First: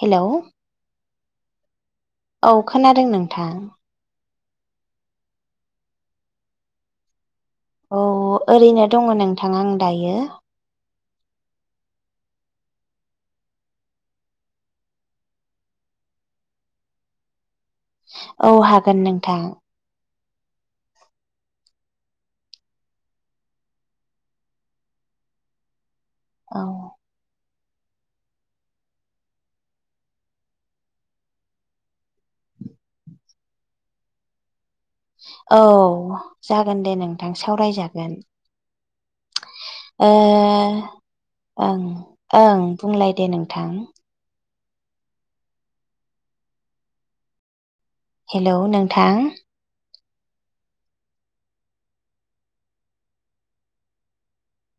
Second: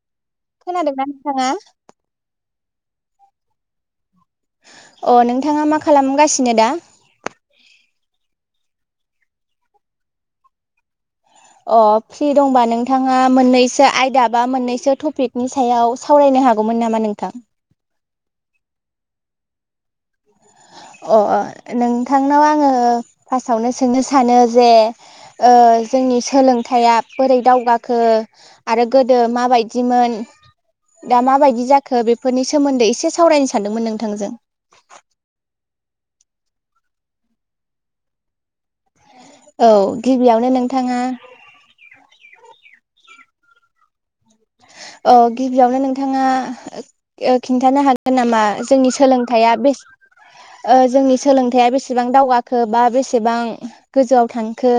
Hello [inaudible] खोनादोंना नोंथाङा? औ खोनादों नोंथां? अ नोंथाङा मा खालामगासिनो दा? औ ओरैनो दङ नोंथां आं दायो। अ फ्रि दंबा नोंथाङा मोननैसो आयदा बा मोननैसो टपिकनि सायाव सावरायनो हागौमोन नामा नोंथां? औ हागोन नोंथां । अ अ नोंथांनाव आङो फार्स्टावनो सोंनो सानो जे ओ जोंनि औ सोलोंथाइआ बोरै दावगा खो आरो गोदो माबायदिमोन दा माबायदि जाखो बेफोरनि सोमोन्दै एसे सावरायनो सानदोंमोन नोंथांजों । औ जागोन दे नोंथां सावरायजागोन। औ ओ गिबियावनो नोंथाङा ओं । ओं बुंलाय दे नोंथां औ गिबियावनो नोंथाङा ओ खिन्थानो हागोन गोन नामा हेलौ जोंनि नोंथां सोलोंथाइया बेस ओ जोंनि सोलोंथाइया बेसेबां दावगाखो बा बेसेबां गोजौआव थांखो?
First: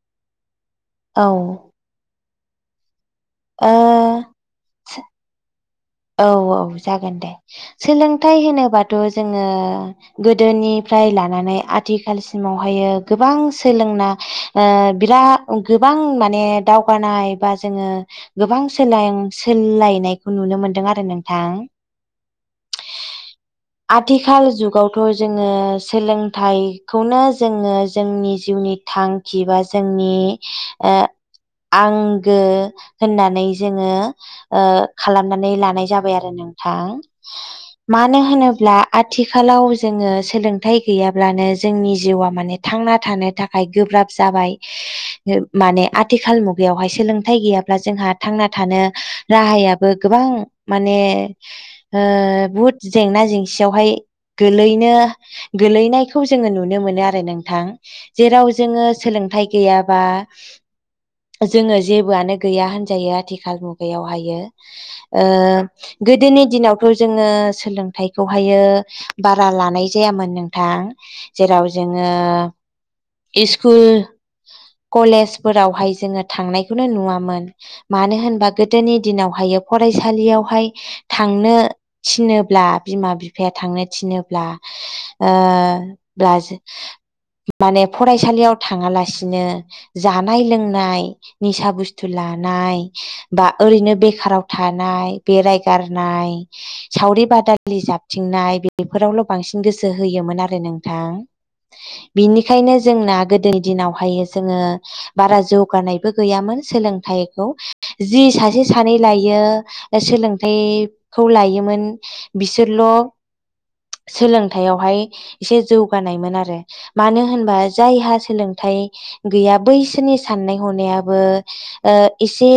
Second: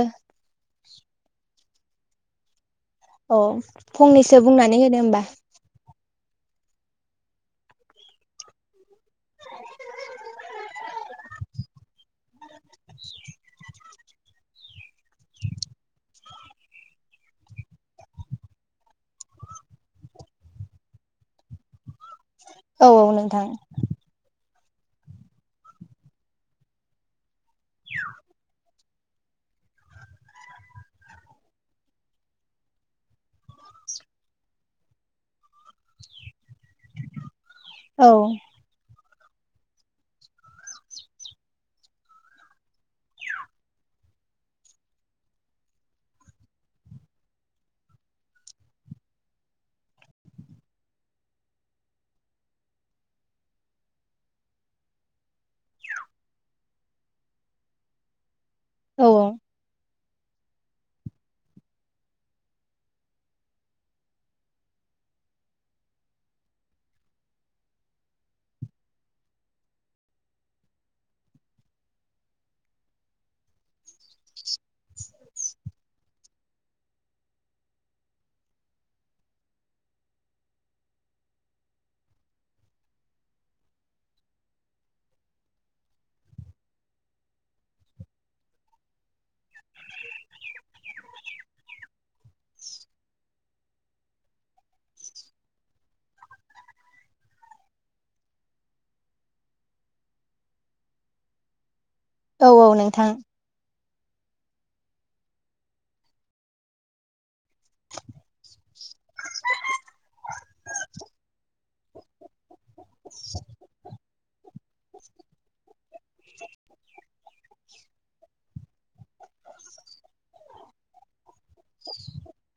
औ औ ओ फंनैसो बुंनानै होदो होमबा। औ औ जागोन दे सोलोंथाइ होनोबाथ जोङो गोदोनिफ्राय लानानै आथिखालस सिमावहायो गोबां सोलोंना ओ बिराद गोबां माने दावगानाय बा जोङो गोबां सोलायनायखौ नुनो मोन दों आरो नोंथां। औ औ नोंथां आथिखाल जुग गावथ जोङो सोलोंथाइखौनो जोङो जोंनि जिउनि थांखि बा जोंनि ओ आंगो होननानै जोङो ओ खालामनानै ला नाय जाबाय आरो नोंथां। औ मानो होनोब्ला आथिखालाव जोङो सोलोंथाइ गैयाब्लानो जोंनि जिउआ माने थांना थानो थाखाय गोब्राब जाबाय माने आथिखाल मुगायावहाय सोलोंथाइ गैयाब्ला जोंहा थांना थानो राहायाबो गोबां माने बहुद जेंना जेंसियावहाय गोलैनो गोलैनायखौ जोङो नुनो मोनो आरो नोंथां जेराव जोङो औ सोलोंथाइ गैया बा जोङो जेबोआनो गैया होनजायो आथिखाल मुगायावहायो ओ गोदोनि दिनावथ जोङो सोलोंथाइखौहायो बारा लानाय जायामोन नोंथां। जेराव जोङो इस्कुल कलेजफोरावहाय जोङो थांनायखौनो नुवामोन मानो होनबा गोदोनि दिनावहाय फरायसालियाव हाय थांनो थिनोब्ला बिमा बिफाया थांनो थिनोब्ला ओ माने फरायसालियाव थाङालासे नो जानाय लोंनाय निसा बुस्थु ला नाय बा ओरैनो बेखाराव थानाय बेरायगारनाय सावरि बादालि जाबथिंनाय बेफोरावल बांसिन गोसो होयोमोन आरो नोंथां। औ औ बिनिखायनो नोंथां जोंना गोदोनि दिनाव हायो जोङो बारा जौगानायबो गैयामोन सोलोंथाइ खौ जि सासे सानै लायो सोलोंथाइखौ लोयोमोन बि बिसोरल सोलों थाइ आवहाय एसे जौगानायमोन आरो मानो होनबा जायहा सोलोंथाइ गैया बैसोरनि साननाय हनायाबो ओ इसे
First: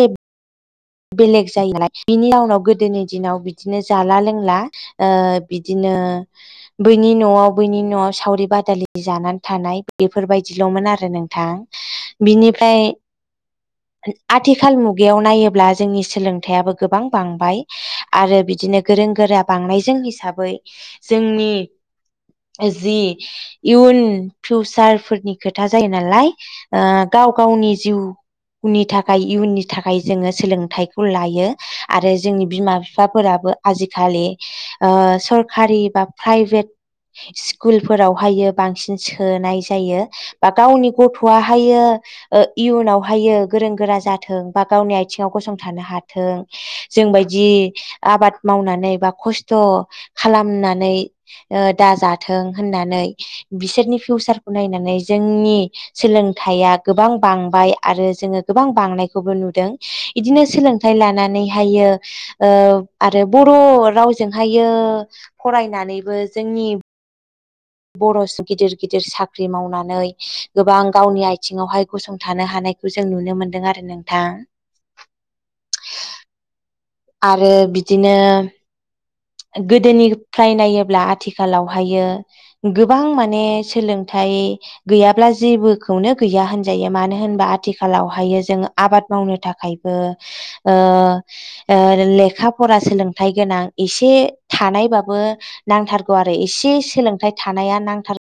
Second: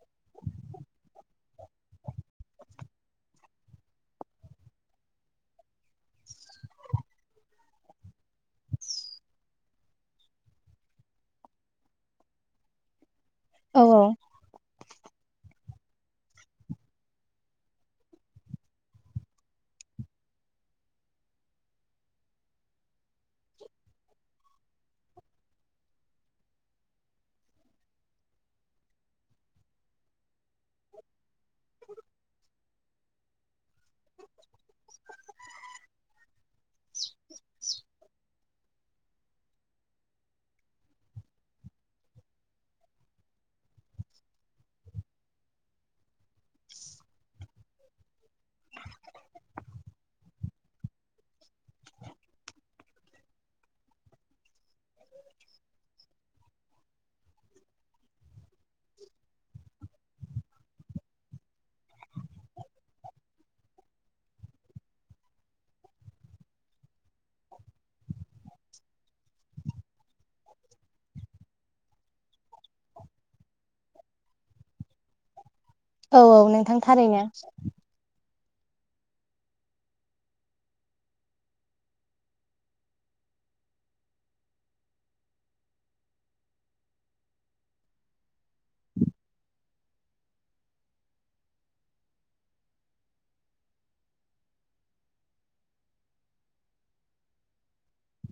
बेलेग जायो बेनि उनाव गोदोनि दिनाव बिदिनो जाला लोंला ओ बिदिनो बैनि नआव बैनि नआव सावरि बादालि जानानै थानाय बेफोरबायदिलमोन आरो नोंथां। बिनिफ्राय औ आथिखाल मुगायाव नायोब्ला जोंनि सोलोंथायाइयाबो गोबां बांबाय आरो बिदिनो गोरों गोरा बांनायजों हिसाबै जोंनि जि इयुन फिउचार फोरनि खोथा जायो नालाय गाव गावनि जिउनि थाखाय इयुननि थाखाय जोङो सोलों सोंथाइ लायो आरो जोंनि बिमा बिफाफोराबो आजिखालि ओ सरखारि बा प्राइभेट स्कुलफोरावहायो बांसिन सोनाय जायो। बा गावनि गथआहायो इयुनावहायो गोरों गोरा जाथों बा गावनि आथिङाव गसंथा थानो हाथों जोंबायदि आबाद मावनानै बा खस्थ खालामनानै ओ दाजाथों होननानै बिसोरनि फिउसारखौ नायनानै जोंनि सोलोंथाइया गोबां बांबाय आरो जोङो गोबां बांनायखौबो नुदों। बिदिनो सोलोंथाइ लानानैहायो आरो बर रावजोंहायो फरायनानैबो जोंनि बर गिदिर-गिदिर साख्रि मावनानै गोबां गावनि आथिङावहाय गसंथानो हानायखौ जों नुनो मोनदों आरो नोंथां। औ औ नोंथां थारैनो आरो बिदिनो गोदोनिफ्राय नायोब्ला आथिखालावहायो गोबां माने सोलोंथाइ गैयाब्ला जेबोखौनो गैया होनजायो मानो होनबा आथिखालावहायो जोङो आबाद मावनो थाखायबो ओ लेखा फरा सोलोंथाइ गोनां एसे थानायबाबो नांथारगौ आरो एसे सोलोंथाइ थानाया नांथारगौ।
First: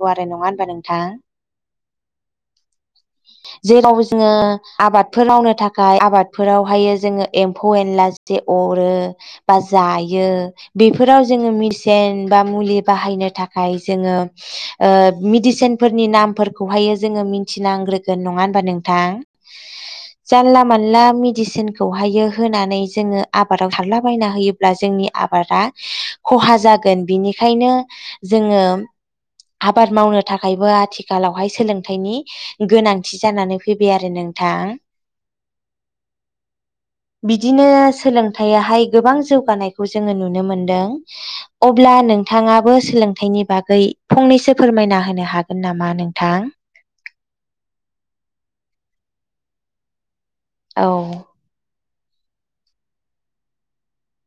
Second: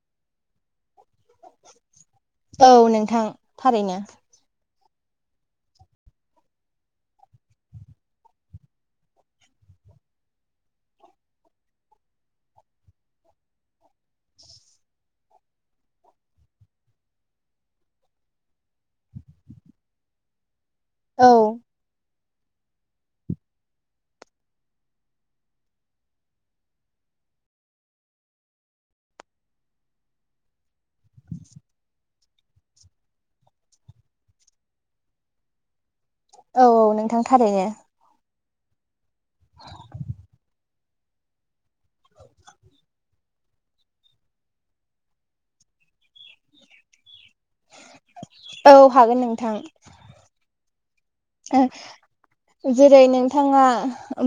गु आरो नङा नोंथां औ नोंथां थारैनो जेरावबो जोङो आबादफोर मावनो थाखाय आबादफोरावहायो जोङो एम्फौ एनला ज अरो बा जायो बेफोराव जोङो मेसेन बा मुलि बाहायनो थाखाय जोङो ओ मेडिसिन फोरनि नामफोरखौहायो जोङो मिथिनांग्रोगोन नङा होनबा नोंथां जानला मोनला औ मेदिसिनखौ हायो होनानै जोङो आबादाव खारलाबायायना होयोब्ला जोंनि आबादा खहा जागोन बिनिखायनो जोङो आबाद मावनो थाखायबो आथिखालावहाय सोलोंथायाइनि गोनांथि जानानै फैबाय आरो नोंथां। औ औ नोंथां बिदिनो थारैनो सोलोंथाइ [unintelligible] हाय गोबां जौगानायखौ जोङो नुनो मोनदों। अब्ला नोंथाङाबो सोलोंथाइनि बागै फंनैसो फोरमायना होनो हागोन नामा नोंथां? औ हागोन नोंथां। औ। [unintelligible] जेरै नोंथाङा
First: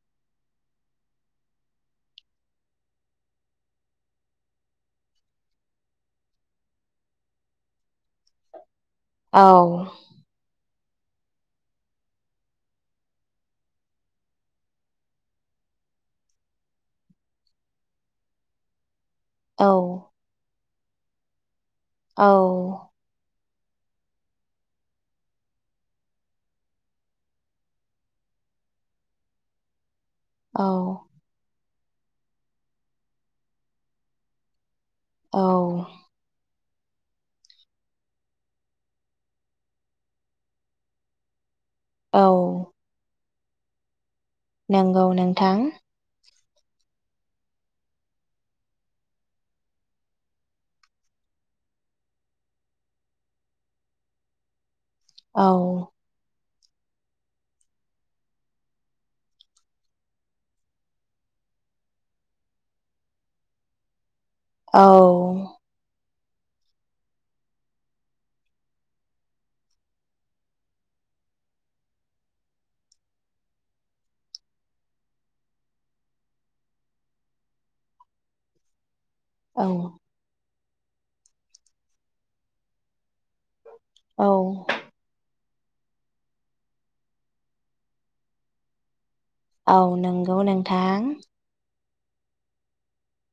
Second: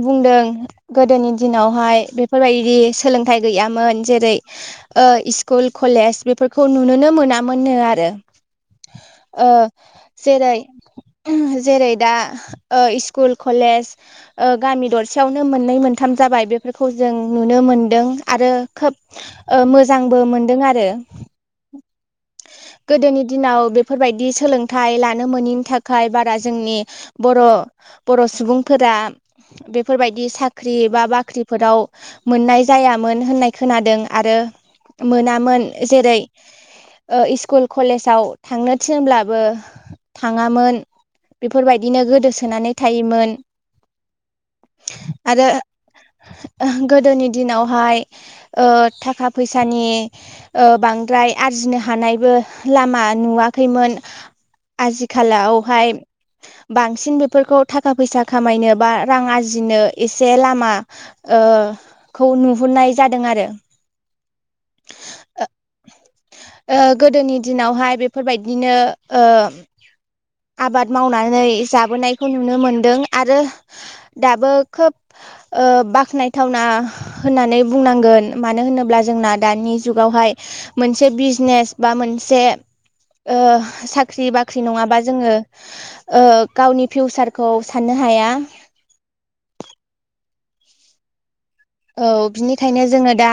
बुंदों गोदोनि दिनावहाय बेफोरबायदि सोलोंथाइ गैयामोन जेरै ओ स्कुल कलेज बेफोरखौ नुुनोनो मोनामोननो आरो। औ ओ जेरै [unintelligible] जेरै दा स्कुल ओ कलेज गामि दरसेयावनो मोननै मोनथाम जाबाय बेफोरखौ जों नुनो मोनदों आरो खोब ओ औ मोजांबो मोनदों आरो। दो। औ। दिनाव बेफोरबायदि सोलोंथाइ लानो मैनि थाखाय बारा जोंनि बर, बर सुबुंफोरा बेफोरबायदि औ साख्रि बा बाख्रिफोराव मोननाय जायामोन होननाय खोनादों आरो औ मोनामोन जेरै ओ इस्कुल कलेजाव थांनो थिनब्लाबो थाङामोन। बेफोरबायदिनो गोदोसोनानै थायोमोन। नोंगौ नोंथां। ओ गोदोनि दिनावहाय ओ थाखा फैसानि ओ बांद्राय आरजिनो हा हानायबो लामा नुवाखैमोन। औ आजिखालावहाय बांसिन बेफोरखौ थाखा-फैसा खामायनो बा रां आरजिनो एसे लामा ओ खौ नुहुरनाय जादों आरो। औ ओ गोदोनि दिनावहाय बेफोरबायदिनो ओ आबाद मावनानै जाबोनायखौ नुनो मोनदों आरो दाबो खोब ओ बाख्नायथावना होननानै बुंनांगोन मानो होनोब्ला जोंना औ दानि जुगावहाय मोनसे बिजनेस बा मोनसे ओ साख्रि औ बाख्रि नङाबा जोङो ओ गावनि फिउसारखौ साननो हाया। औ नोंगौ नोंथां औ बिनिखायनो जोङो दा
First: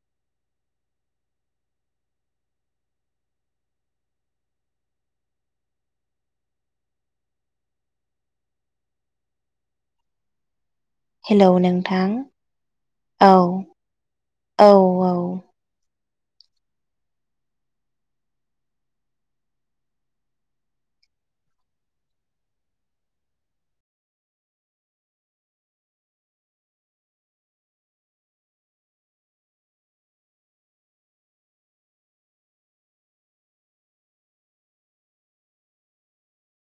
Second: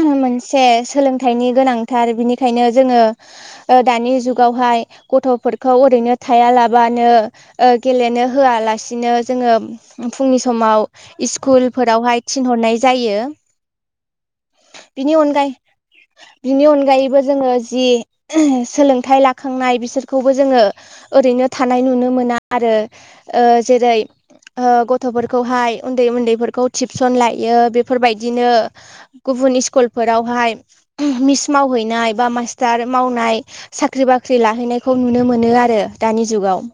उम मोनसे सोलोंथाइनि गोनांथार बिनिखायनो जोङो दानि जुगावहाय गथ'फोरखौ ओरैनो थायालाबानो ओ गेलेनो होआलासिनो जोङो फुंनि समाव हेलौ इस्कुल नोंथां फोरावहाय थिनहरनाय जायो औ औ बिनि औ अनगायै बिनि अनगायैबो जोङो जि उम सोलोंथाइ लाखांनाय बिसोरखौबो जोङो ओरैनो थानाय नुनो मोना आरो ओ जेरै ओ गथ'फोरखौहाय उन्दै-उन्दैफोरखौ टिबसन लायो। बेफोरबायदिनो गुबुन इस्कलफोरावहाय मिस मावहैनाय बा मास्टार मावनाय, साख्रि-बाख्रि लाहैनायखौ नुनो मोनो आरो दानि जुगाव।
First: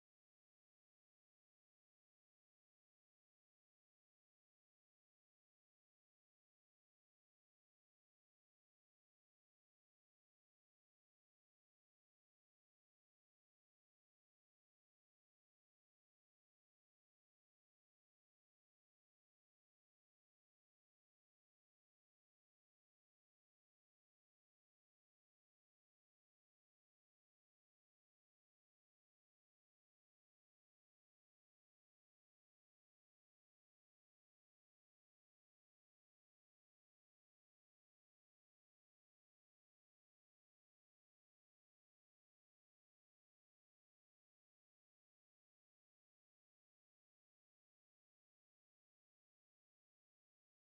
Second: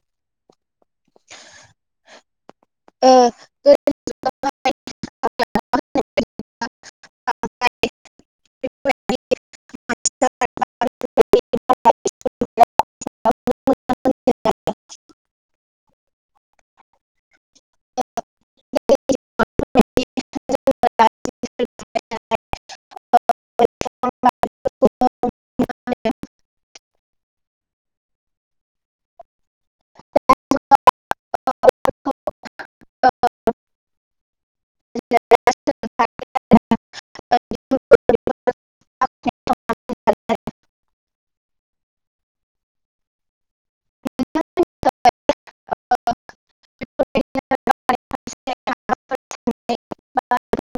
ओ गोदोनि [unintelligible] [unintelligible] [unintelligible] औ [unintelligible] [unintelligible] [unintelligible]